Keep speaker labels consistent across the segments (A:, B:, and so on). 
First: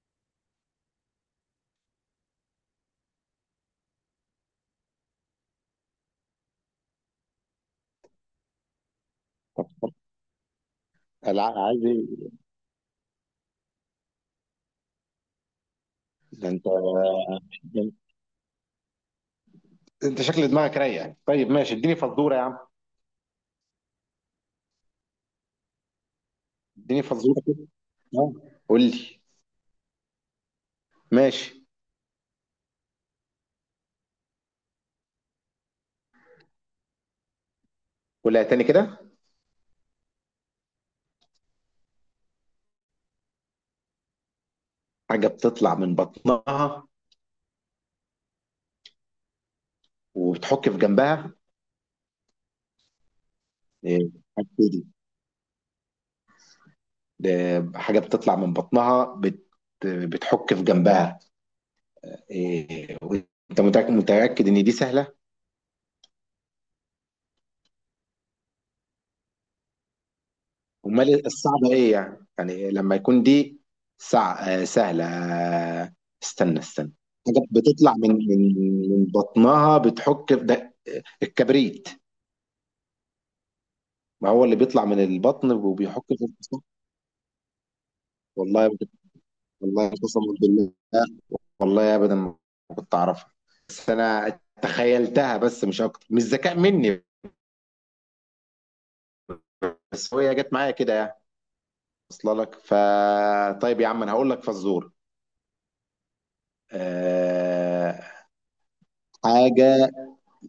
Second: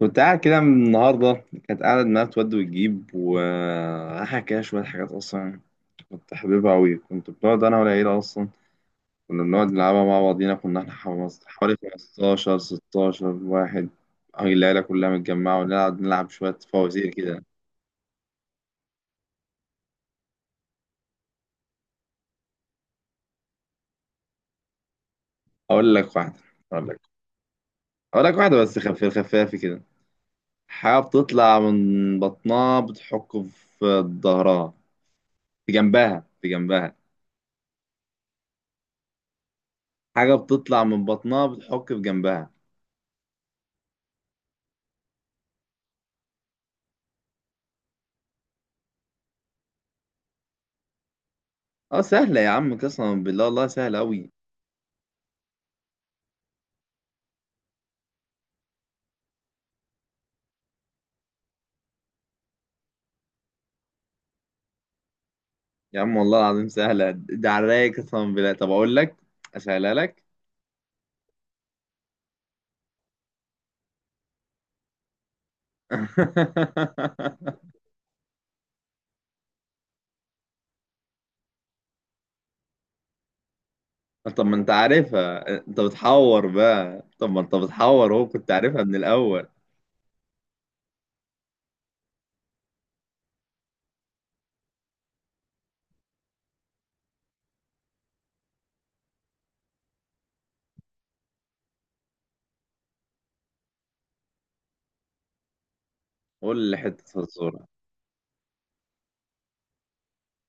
A: كنت قاعد كده من النهاردة، كانت قاعدة دماغها تود وتجيب وراح كده شوية حاجات أصلا. كنت حاببها أوي، كنت بنقعد أنا والعيلة أصلا. كنا بنقعد نلعبها مع بعضينا، كنا إحنا
B: لا
A: حوالي
B: عادي.
A: خمستاشر ستاشر واحد. أهي العيلة كلها متجمعة ونلعب نلعب
B: ده
A: شوية
B: انت
A: فوازير كده.
B: ده انت شكل دماغك رايق يعني. طيب ماشي، اديني فزوره يا عم.
A: أقول لك واحدة أقول لك
B: اديني فزوره كده.
A: أقول
B: اه،
A: لك واحدة بس
B: قول لي.
A: خفافي كده. حاجة
B: ماشي.
A: بتطلع من بطنها بتحك في ظهرها، في جنبها.
B: قولها تاني كده.
A: حاجة بتطلع من بطنها بتحك في جنبها.
B: حاجه بتطلع من بطنها وبتحك في جنبها.
A: اه، سهلة يا عم قسما بالله، والله سهلة
B: ايه
A: أوي.
B: حاجة دي؟ ده حاجه بتطلع من بطنها بتحك في جنبها. إيه. وانت متاكد متاكد ان دي سهله؟
A: يا عم والله العظيم سهلة، ده على الرايق قسما بالله. طب أقول لك، أسهلها لك.
B: امال الصعبه ايه يعني؟ لما يكون دي سع... سهله. آه، استنى استنى. حاجه بتطلع من بطنها بتحك في ده، الكبريت. ما هو
A: طب ما
B: اللي
A: أنت
B: بيطلع من
A: عارفها،
B: البطن
A: أنت
B: وبيحك في
A: بتحور
B: الفصل.
A: بقى، طب ما أنت بتحور، هو كنت
B: والله
A: عارفها
B: بجد-
A: من الأول.
B: والله قسما بالله. والله ابدا ما كنت اعرفها. بس انا تخيلتها بس، مش اكتر، مش ذكاء مني. بس هي جت معايا كده يعني، واصله لك. طيب يا عم، انا هقول لك فزور.
A: قول لي حتة فزورة.
B: أه... حاجه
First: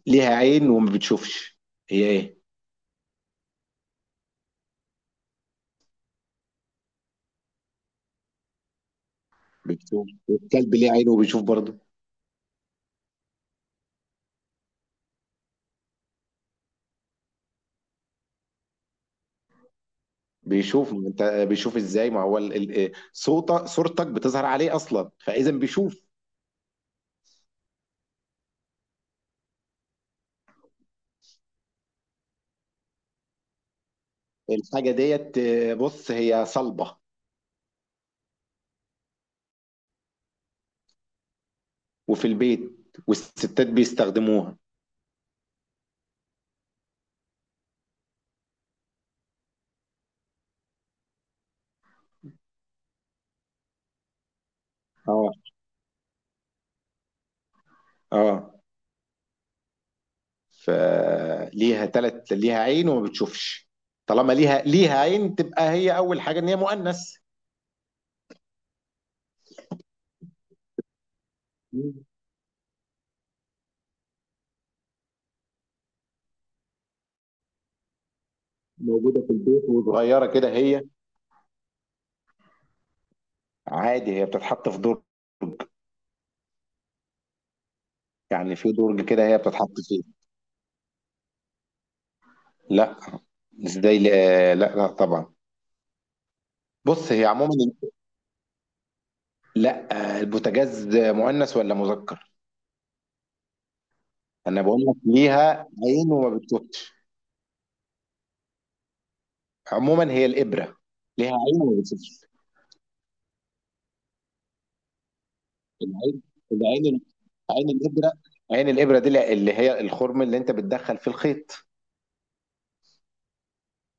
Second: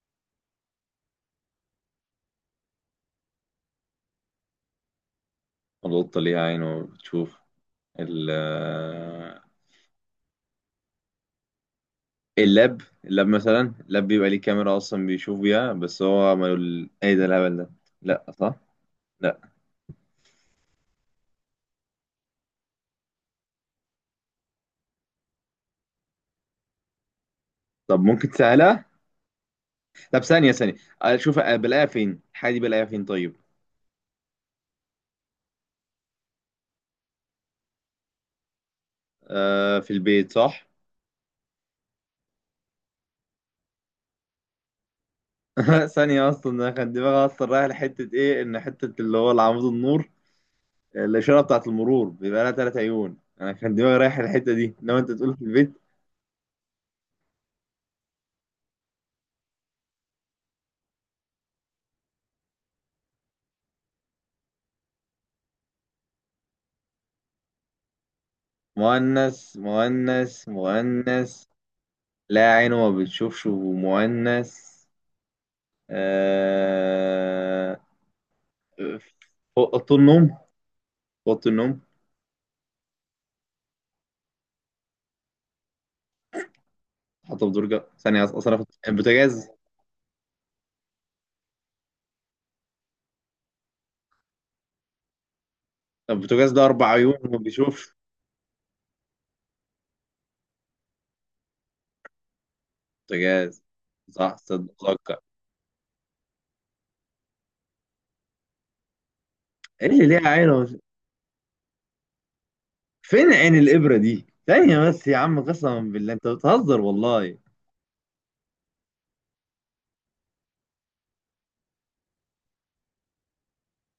B: ليها عين وما بتشوفش. هي ايه؟
A: القطة ليها عين وبتشوف. ال آه،
B: بتشوف؟ الكلب ليه عين وبيشوف برضه.
A: اللاب مثلا، اللاب بيبقى ليه كاميرا أصلا بيشوف بيها، بس هو ما يقول إيه ده الهبل ده. لأ، صح؟ لأ.
B: بيشوف، ما انت بيشوف ازاي؟ ما هو صوت صورتك بتظهر عليه اصلا، فاذا بيشوف.
A: طب ممكن تسهلها؟ طب ثانية ثانية، اشوف بلاقيها فين الحاجة دي، بلاقيها فين طيب.
B: الحاجه ديت، بص هي صلبه
A: آه في البيت، صح.
B: وفي البيت، والستات بيستخدموها.
A: ثانية اصلا، انا كان دماغي اصلا رايح لحتة ايه، ان حتة اللي هو العمود النور، الاشارة بتاعت المرور بيبقى لها تلات عيون. انا كان دماغي رايح الحتة دي، انما انت
B: اه،
A: تقول في البيت.
B: اه. فليها ليها عين وما بتشوفش. طالما ليها عين تبقى هي، اول حاجه، ان هي مؤنث،
A: مؤنث مؤنث مؤنث. لا عينه ما بتشوفش ومؤنث. آه...
B: موجوده في البيت
A: اوضه
B: وصغيره
A: النوم،
B: كده هي.
A: اوضه النوم.
B: عادي هي بتتحط في دور،
A: حاطه في درجه ثانيه
B: يعني
A: اصلا،
B: في درج كده هي
A: البوتاجاز.
B: بتتحط فيه؟ لا. ازاي؟ لا، لا، لا طبعا.
A: البوتاجاز ده اربع
B: بص
A: عيون
B: هي
A: ما
B: عموما،
A: بيشوفش.
B: لا، البوتاجاز مؤنث ولا مذكر؟
A: بوتاجاز، صح
B: انا
A: صدق
B: بقول لك
A: اتذكر.
B: ليها عين وما بتشوفش.
A: ايه اللي
B: عموما هي
A: ليها عين ومش...
B: الابره. ليها عين وما بتشوفش.
A: فين عين الابره دي؟ ثانيه بس يا عم، قسما بالله
B: العين،
A: انت بتهزر،
B: العين،
A: والله.
B: عين الابره. عين الابره دي اللي هي الخرم اللي انت بتدخل في الخيط.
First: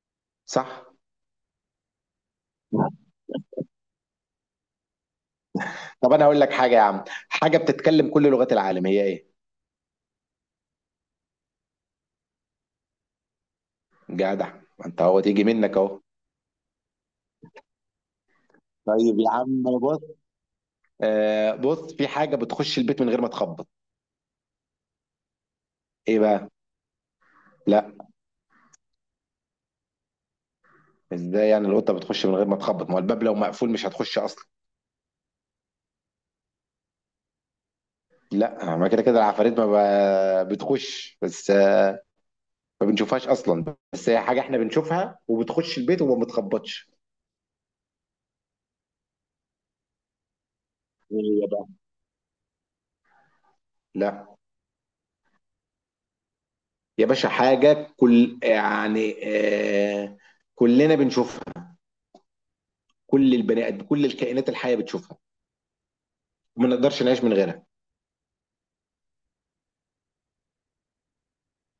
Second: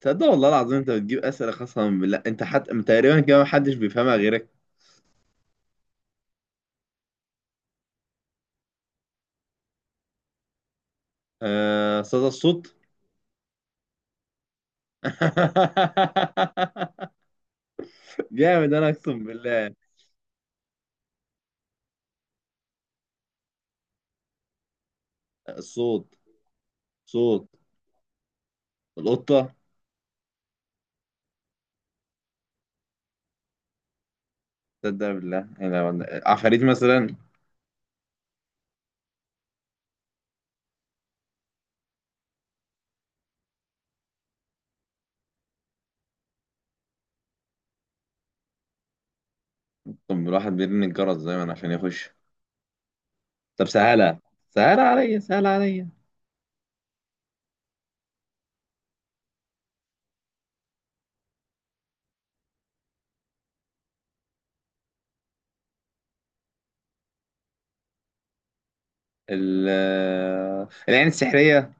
A: تصدق والله العظيم
B: صح.
A: انت بتجيب اسئله قسما بالله، انت حتى تقريبا كده محدش بيفهمها غيرك.
B: طب انا هقول لك حاجه يا عم. حاجه بتتكلم كل لغات العالم، هي ايه؟
A: آه، صدى الصوت.
B: جدع، ما انت هو تيجي منك اهو.
A: جامد، انا
B: طيب
A: اقسم
B: يا عم،
A: بالله.
B: بص، بص في حاجة بتخش البيت من غير ما تخبط.
A: الصوت.
B: ايه بقى؟
A: صوت.
B: لا.
A: القطه.
B: ازاي يعني القطة بتخش من غير ما تخبط؟ ما هو الباب لو مقفول مش هتخش اصلا.
A: تصدق بالله، انا عفاريت مثلا.
B: لا، ما كده كده العفاريت، ما بتخش، بس ما بنشوفهاش اصلا. بس هي حاجة احنا بنشوفها وبتخش البيت وما بتخبطش.
A: طب الواحد بيرن الجرس
B: ايه هي
A: دايما
B: بقى؟
A: عشان يخش. طب سهله،
B: لا
A: سهله عليا سهله عليا.
B: يا باشا، حاجة كل، يعني كلنا بنشوفها. كل البني ادم، كل الكائنات الحية بتشوفها، وما نقدرش نعيش من غيرها.
A: ال العين السحرية.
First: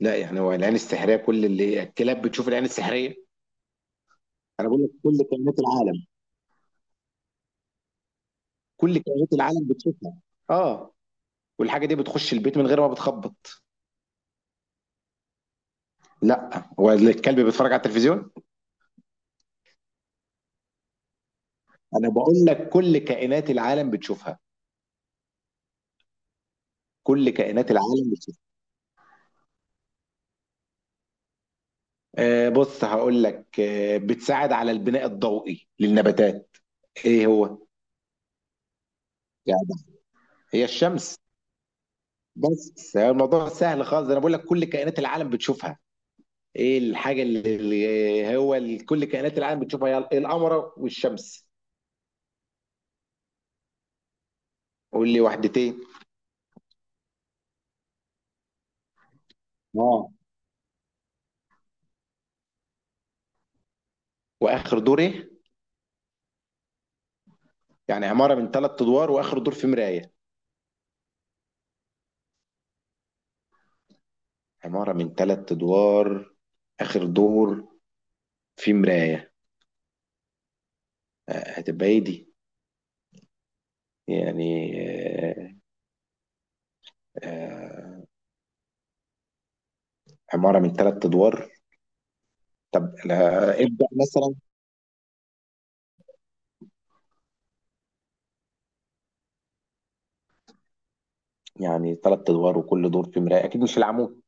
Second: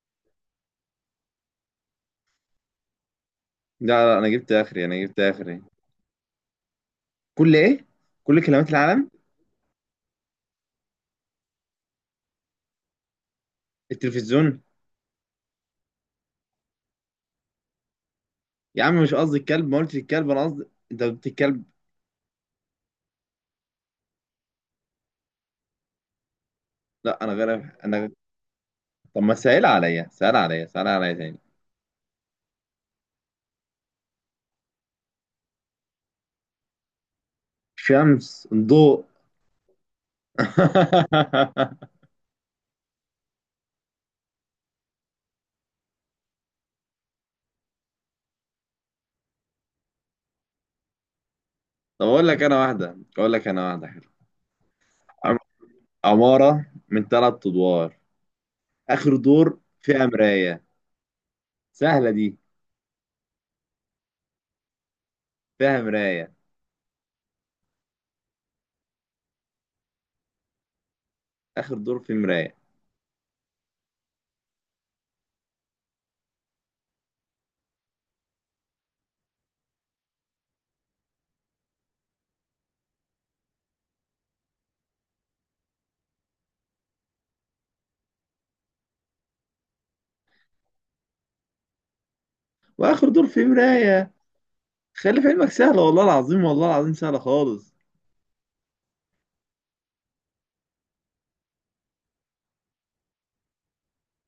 B: لا، يعني هو العين السحرية؟ كل اللي الكلاب بتشوف العين السحرية؟
A: لا لا، أنا جبت
B: انا بقول
A: آخري،
B: لك
A: أنا جبت
B: كل كائنات
A: آخري.
B: العالم.
A: كل إيه؟ كل كلمات
B: كل
A: العالم.
B: كائنات العالم بتشوفها. اه. والحاجه دي بتخش البيت من غير ما بتخبط.
A: التلفزيون.
B: لا، هو الكلب بيتفرج على التلفزيون.
A: يا عم مش قصدي الكلب، ما قلتش الكلب، أنا قصدي. أنت قلت الكلب.
B: انا بقول لك كل كائنات العالم بتشوفها.
A: لا
B: كل
A: أنا
B: كائنات
A: غير، أنا.
B: العالم بتشوفها.
A: طب ما سهل عليا سهل عليا سهل عليا تاني.
B: بص هقول لك، بتساعد على البناء الضوئي للنباتات. ايه هو
A: شمس، ضوء.
B: يعني؟ هي الشمس. بس الموضوع سهل خالص، انا بقول لك كل كائنات العالم بتشوفها. ايه الحاجه اللي هو كل كائنات العالم بتشوفها؟ هي القمر والشمس.
A: طب أقول لك أنا واحدة حلوة.
B: قول لي
A: عم-
B: وحدتين.
A: عمارة من ثلاث أدوار، آخر دور فيها مراية. سهلة دي.
B: واخر دور ايه؟
A: فيها مراية.
B: يعني عماره من ثلاث ادوار واخر دور في مرايه.
A: آخر دور فيه مراية.
B: عماره من ثلاث ادوار، اخر دور في مرايه. هتبقى ايه دي؟ يعني آه، عماره من ثلاث ادوار. طب
A: وآخر دور فيه
B: لا، ابدا،
A: مراية.
B: مثلا
A: خلي في علمك، سهلة والله العظيم، والله العظيم سهلة خالص.
B: يعني ثلاث ادوار وكل دور في مرايه، اكيد مش العمود.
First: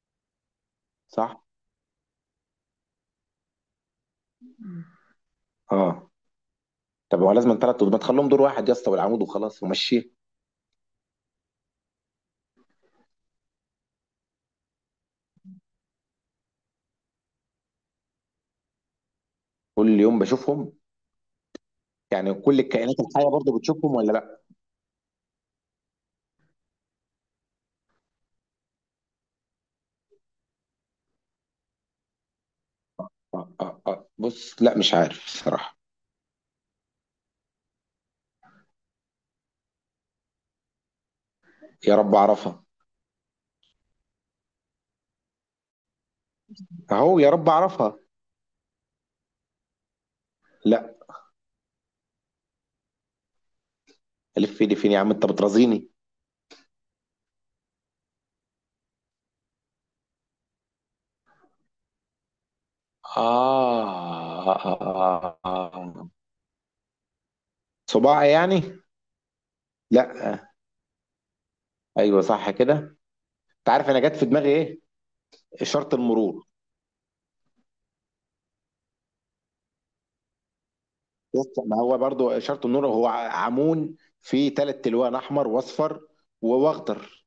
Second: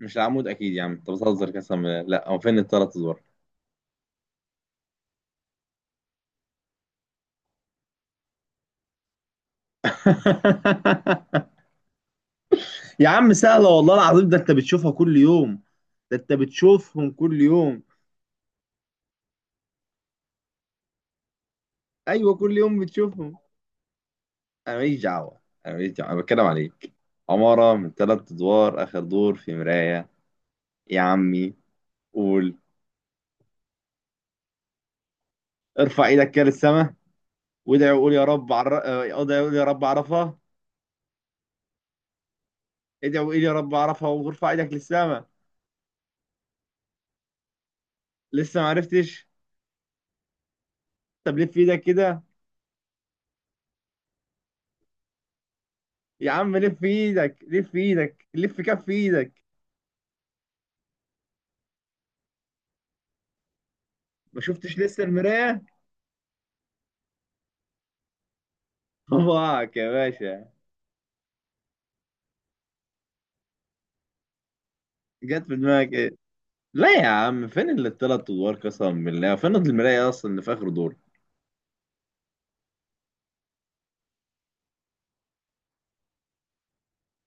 A: مش العمود أكيد يا عم، أنت
B: صح.
A: بتهزر قسما بالله. لا، هو فين التلات أزوار.
B: اه. طب هو لازم ثلاث ادوار؟ ما تخليهم دور واحد يا اسطى، والعمود، وخلاص ومشي.
A: يا عم سهلة والله العظيم، ده أنت بتشوفهم كل يوم.
B: كل يوم بشوفهم.
A: أيوه
B: يعني
A: كل
B: كل
A: يوم
B: الكائنات الحيه
A: بتشوفهم.
B: برضه بتشوفهم ولا لا؟
A: أنا ماليش دعوة أنا ماليش دعوة، أنا بتكلم عليك. عمارة من تلات أدوار آخر دور في مراية. يا عمي، قول.
B: بص، لا، مش عارف الصراحه.
A: ارفع إيدك كده للسما وادعي وقول يا رب عر... اه، ادعي وقول يا رب عرفها.
B: يا رب اعرفها.
A: ادعي وقول يا رب عرفها وارفع إيدك للسما.
B: اهو، يا رب اعرفها.
A: لسه ما عرفتش.
B: لا.
A: طب لف ايدك كده.
B: الف ايدي فين يا عم، انت بترازيني.
A: يا عم لف ايدك، لف ايدك، لف كف ايدك. ما شفتش لسه
B: آه
A: المراية.
B: صباع يعني؟
A: صباعك يا
B: لا.
A: باشا.
B: ايوه، صح كده. انت عارف انا جت في دماغي ايه؟
A: جت في دماغك
B: اشاره
A: ايه.
B: المرور.
A: لا يا عم فين اللي التلات ادوار قسما بالله، فين المراية اصلا اللي في اخر دور.
B: بص، ما هو برضو اشاره المرور هو عمون، فيه ثلاث تلوان، احمر واصفر واخضر.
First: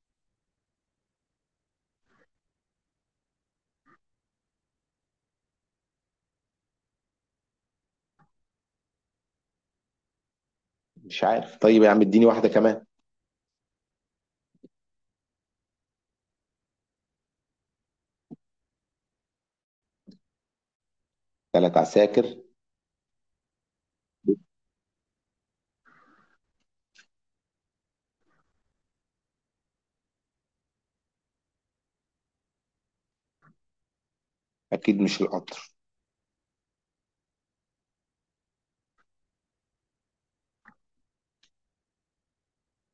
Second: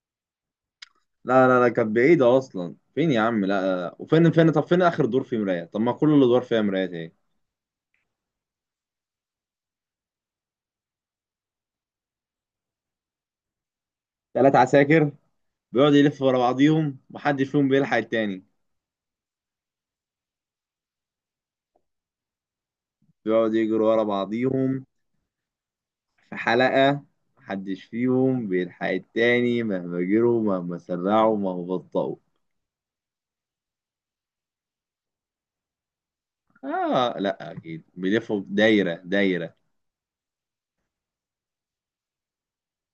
A: لا لا لا، كانت بعيدة اصلا. فين يا عم؟ لا لا. وفين فين؟ طب فين اخر دور فيه مراية؟ طب ما كل الادوار فيها مرايات، ايه.
B: مش عارف. طيب يا عم، اديني واحده كمان.
A: تلات عساكر بيقعدوا يلفوا ورا بعضيهم، محدش فيهم بيلحق التاني.
B: ثلاث عساكر.
A: بيقعدوا يجروا ورا بعضيهم في حلقة، محدش فيهم بيلحق التاني مهما جروا مهما سرعوا مهما بطأوا.
B: اكيد مش القطر.
A: آه لأ، أكيد بيلفوا دايرة دايرة.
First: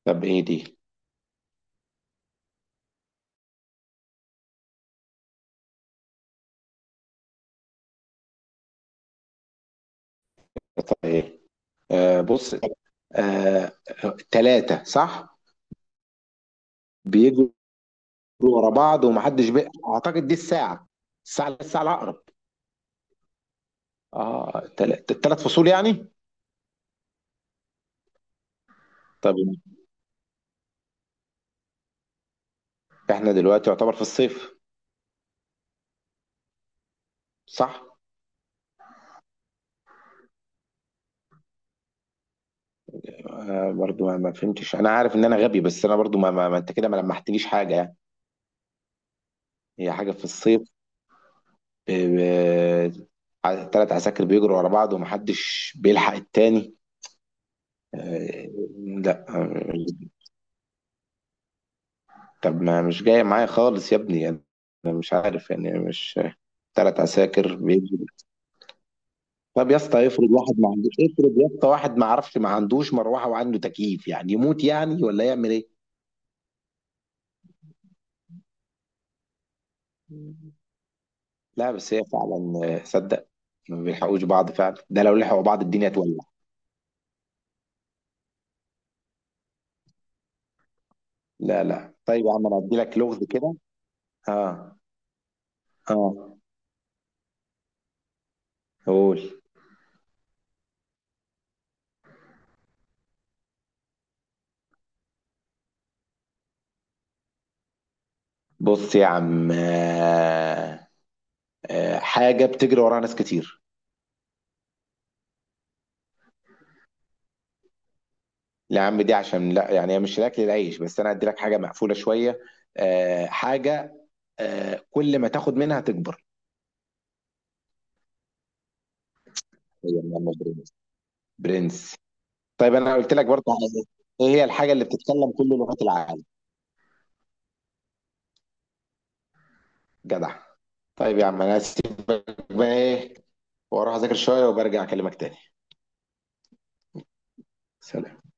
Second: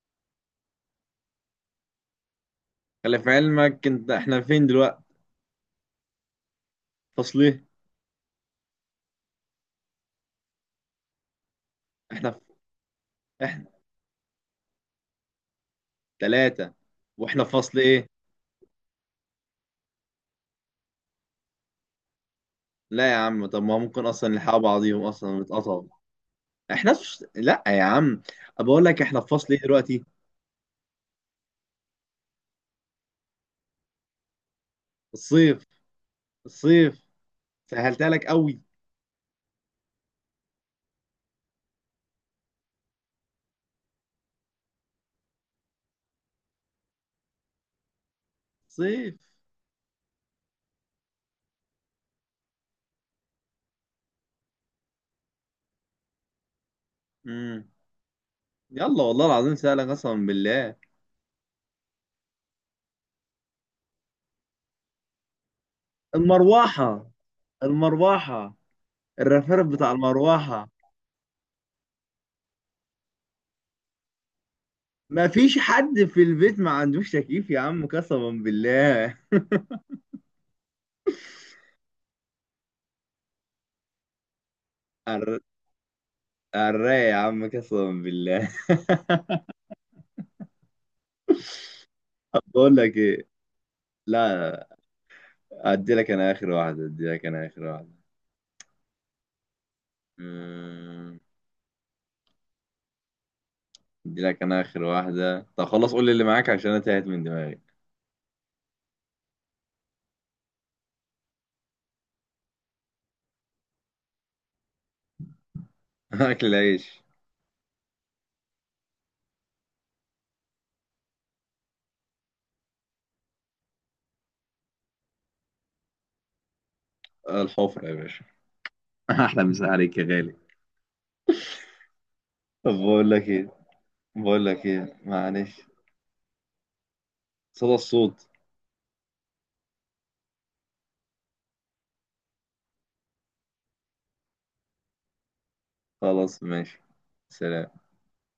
B: طب ايه دي؟
A: خلي في علمك أنت، إحنا فين دلوقتي؟ فصل إيه؟
B: طب ايه؟
A: إحنا في،
B: بص، ثلاثه.
A: إحنا
B: آه ثلاثة، صح.
A: تلاتة، وإحنا
B: بيجوا
A: في فصل إيه؟
B: ورا بعض ومحدش، بقى اعتقد دي الساعه الاقرب.
A: لا يا عم، طب ما ممكن أصلا نلحق
B: اه.
A: بعضيهم أصلا
B: الثلاث فصول
A: ونتقطعوا.
B: يعني؟
A: إحنا في... لأ يا عم، أنا بقول لك إحنا في
B: طب
A: فصل إيه دلوقتي؟
B: احنا دلوقتي يعتبر في الصيف.
A: الصيف. الصيف.
B: صح.
A: سهلتها لك قوي.
B: برضو ما, ما فهمتش. انا عارف ان انا غبي، بس انا برضو ما, ما, ما انت كده ما لمحتليش حاجه يعني.
A: صيف.
B: هي حاجه في الصيف. ثلاث عساكر بيجروا ورا بعض ومحدش بيلحق التاني.
A: امم
B: آه.
A: يلا والله
B: لا،
A: العظيم سهلك قسما بالله.
B: طب ما مش جاي معايا خالص يا ابني انا، مش عارف يعني، مش ثلاث
A: المروحة.
B: عساكر.
A: المروحة. الرفرف
B: طب يا
A: بتاع
B: اسطى، افرض واحد
A: المروحة.
B: ما عندوش، افرض يا اسطى واحد ما عرفش، ما عندوش مروحه وعنده تكييف، يعني يموت يعني ولا
A: ما
B: يعمل
A: فيش
B: ايه؟
A: حد في البيت ما عندوش تكييف يا عم قسما بالله.
B: لا، بس هي فعلا صدق، ما بيلحقوش بعض فعلا. ده لو
A: الر-
B: لحقوا بعض الدنيا تولع.
A: الرايق يا عم قسما بالله.
B: لا، لا، طيب يا
A: طب
B: عم انا
A: بقول
B: هدي
A: لك
B: لك لغز
A: ايه.
B: كده.
A: لا لا،
B: اه.
A: لا،
B: اه،
A: ادي لك انا اخر واحدة.
B: قول.
A: أمم، ادي لك انا اخر واحدة، طب خلاص قول لي اللي معاك عشان انا تاهت من دماغي.
B: بص يا عم، حاجه بتجري وراها ناس كتير.
A: اكل العيش.
B: لا يا عم، دي عشان لا، يعني هي مش الاكل العيش، بس انا هدي لك حاجه مقفوله شويه. حاجه، كل ما تاخد منها تكبر.
A: الحفرة يا باشا. احلى مسا
B: هي
A: عليك يا
B: من
A: غالي.
B: المجرمين. برنس.
A: طب
B: طيب انا
A: بقول
B: قلت لك
A: لك
B: برضه
A: ايه،
B: ايه. إيه هي الحاجه اللي بتتكلم كل
A: معلش.
B: لغات العالم؟
A: صدى الصوت.
B: جدع. طيب يا عم، انا هسيبك بقى، ايه، واروح اذاكر شويه وبرجع اكلمك تاني.
A: خلاص ماشي. سلام.
B: سلام.